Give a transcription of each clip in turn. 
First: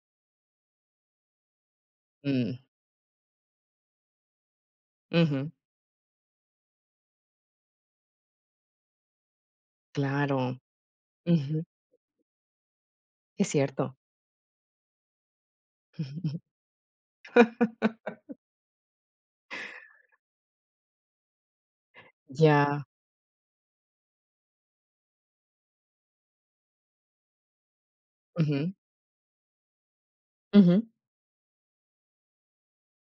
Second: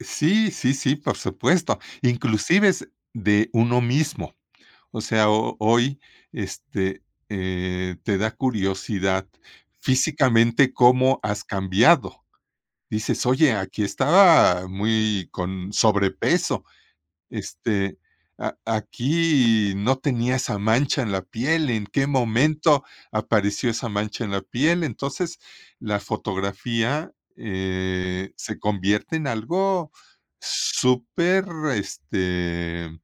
Sí, sí, sí, por supuesto, Mm. inclusives de uno mismo, o sea, Ujú. ho hoy, este, eh, te da curiosidad Claro, físicamente cómo has ujú. cambiado, dices: Es "Oye, aquí cierto. estaba, muy con sobrepeso, este, a aquí no tenía esa mancha en la piel, ¿en qué momento Ya. apareció esa mancha en la piel?", entonces, la fotografía, eh, se Ujú. convierte en algo, Ujú. súper, este, eh,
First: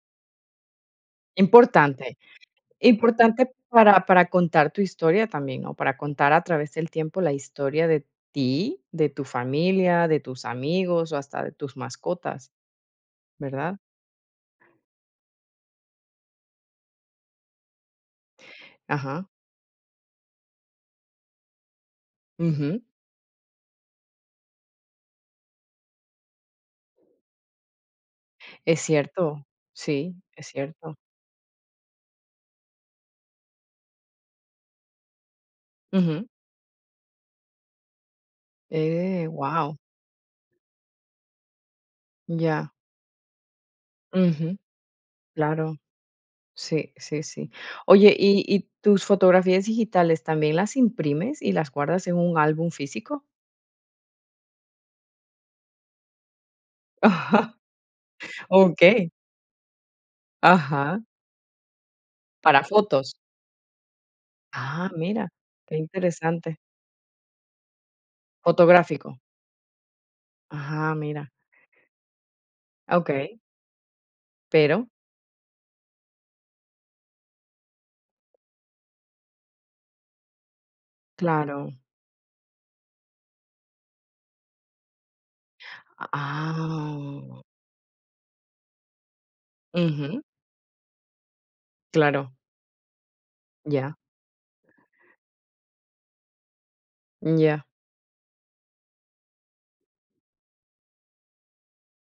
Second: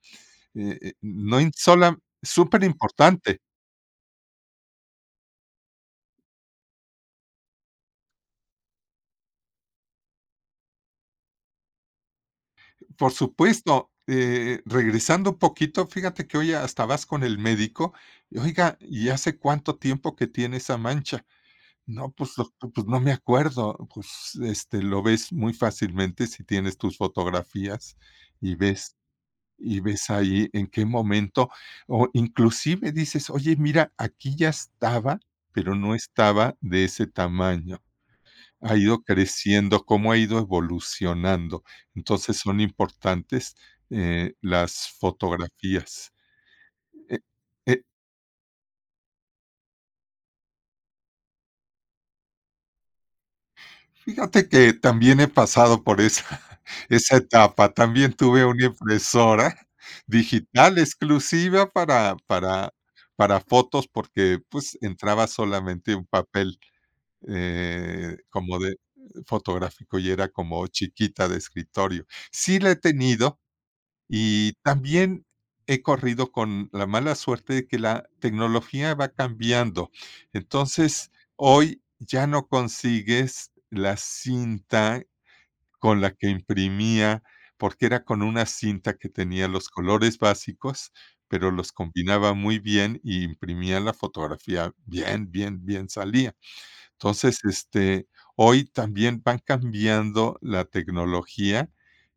eh, no sola Importante, superimportante. importante para para contar tu historia también, ¿no?, para contar, a través del tiempo la historia de ti, de tu familia, de tus amigos, o hasta de tus mascotas, Por ¿verdad? supuesto, eh, regresando poquito, fíjate que, hoy hasta vas con el médico: "Oiga, ¿y Ajá. hace cuánto tiempo que tiene esa mancha?", no, pues Ujú. pues no me acuerdo, pues, este, lo ves muy fácilmente si tienes tus fotografías y Es ves cierto, y ves sí, es ahí en qué cierto. momento, o inclusive dices: "Oye, mira, aquí ya estaba, pero no Ujú. estaba de ese tamaño, ha ido Eh, guau. creciendo, cómo ha ido evolucionando", entonces, son Ya. importantes, eh, Ujú, las claro, fotografías, sí, eh, sí, sí, eh oye, ¿y y tus fotografías digitales también las imprimes y las guardas en un álbum físico? Fíjate que, también he pasado por esa esa etapa, también tuve una Okey. impresora digital Ajá. exclusiva para ¿Para para fotos? para fotos, porque, pues, Ah, entraba mira, qué solamente un interesante. papel, eh, como de Fotográfico. fotográfico y era como Ajá, chiquita mira. de escritorio, sí la he Okey. tenido y ¿Pero? también he corrido con la mala suerte de que la tecnología va cambiando, entonces, Claro. hoy ya no consigues la cinta con la que imprimía, Ah. porque era con una cinta que tenía los colores Ujú. básicos, pero los Claro. combinaba muy bien y imprimía la Ya. fotografía bien, bien, bien salía, entonces, Mm, ya. este, hoy también van cambiando la tecnología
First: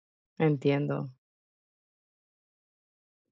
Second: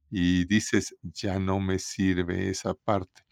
y dices, Entiendo. ya no me sirve esa parte.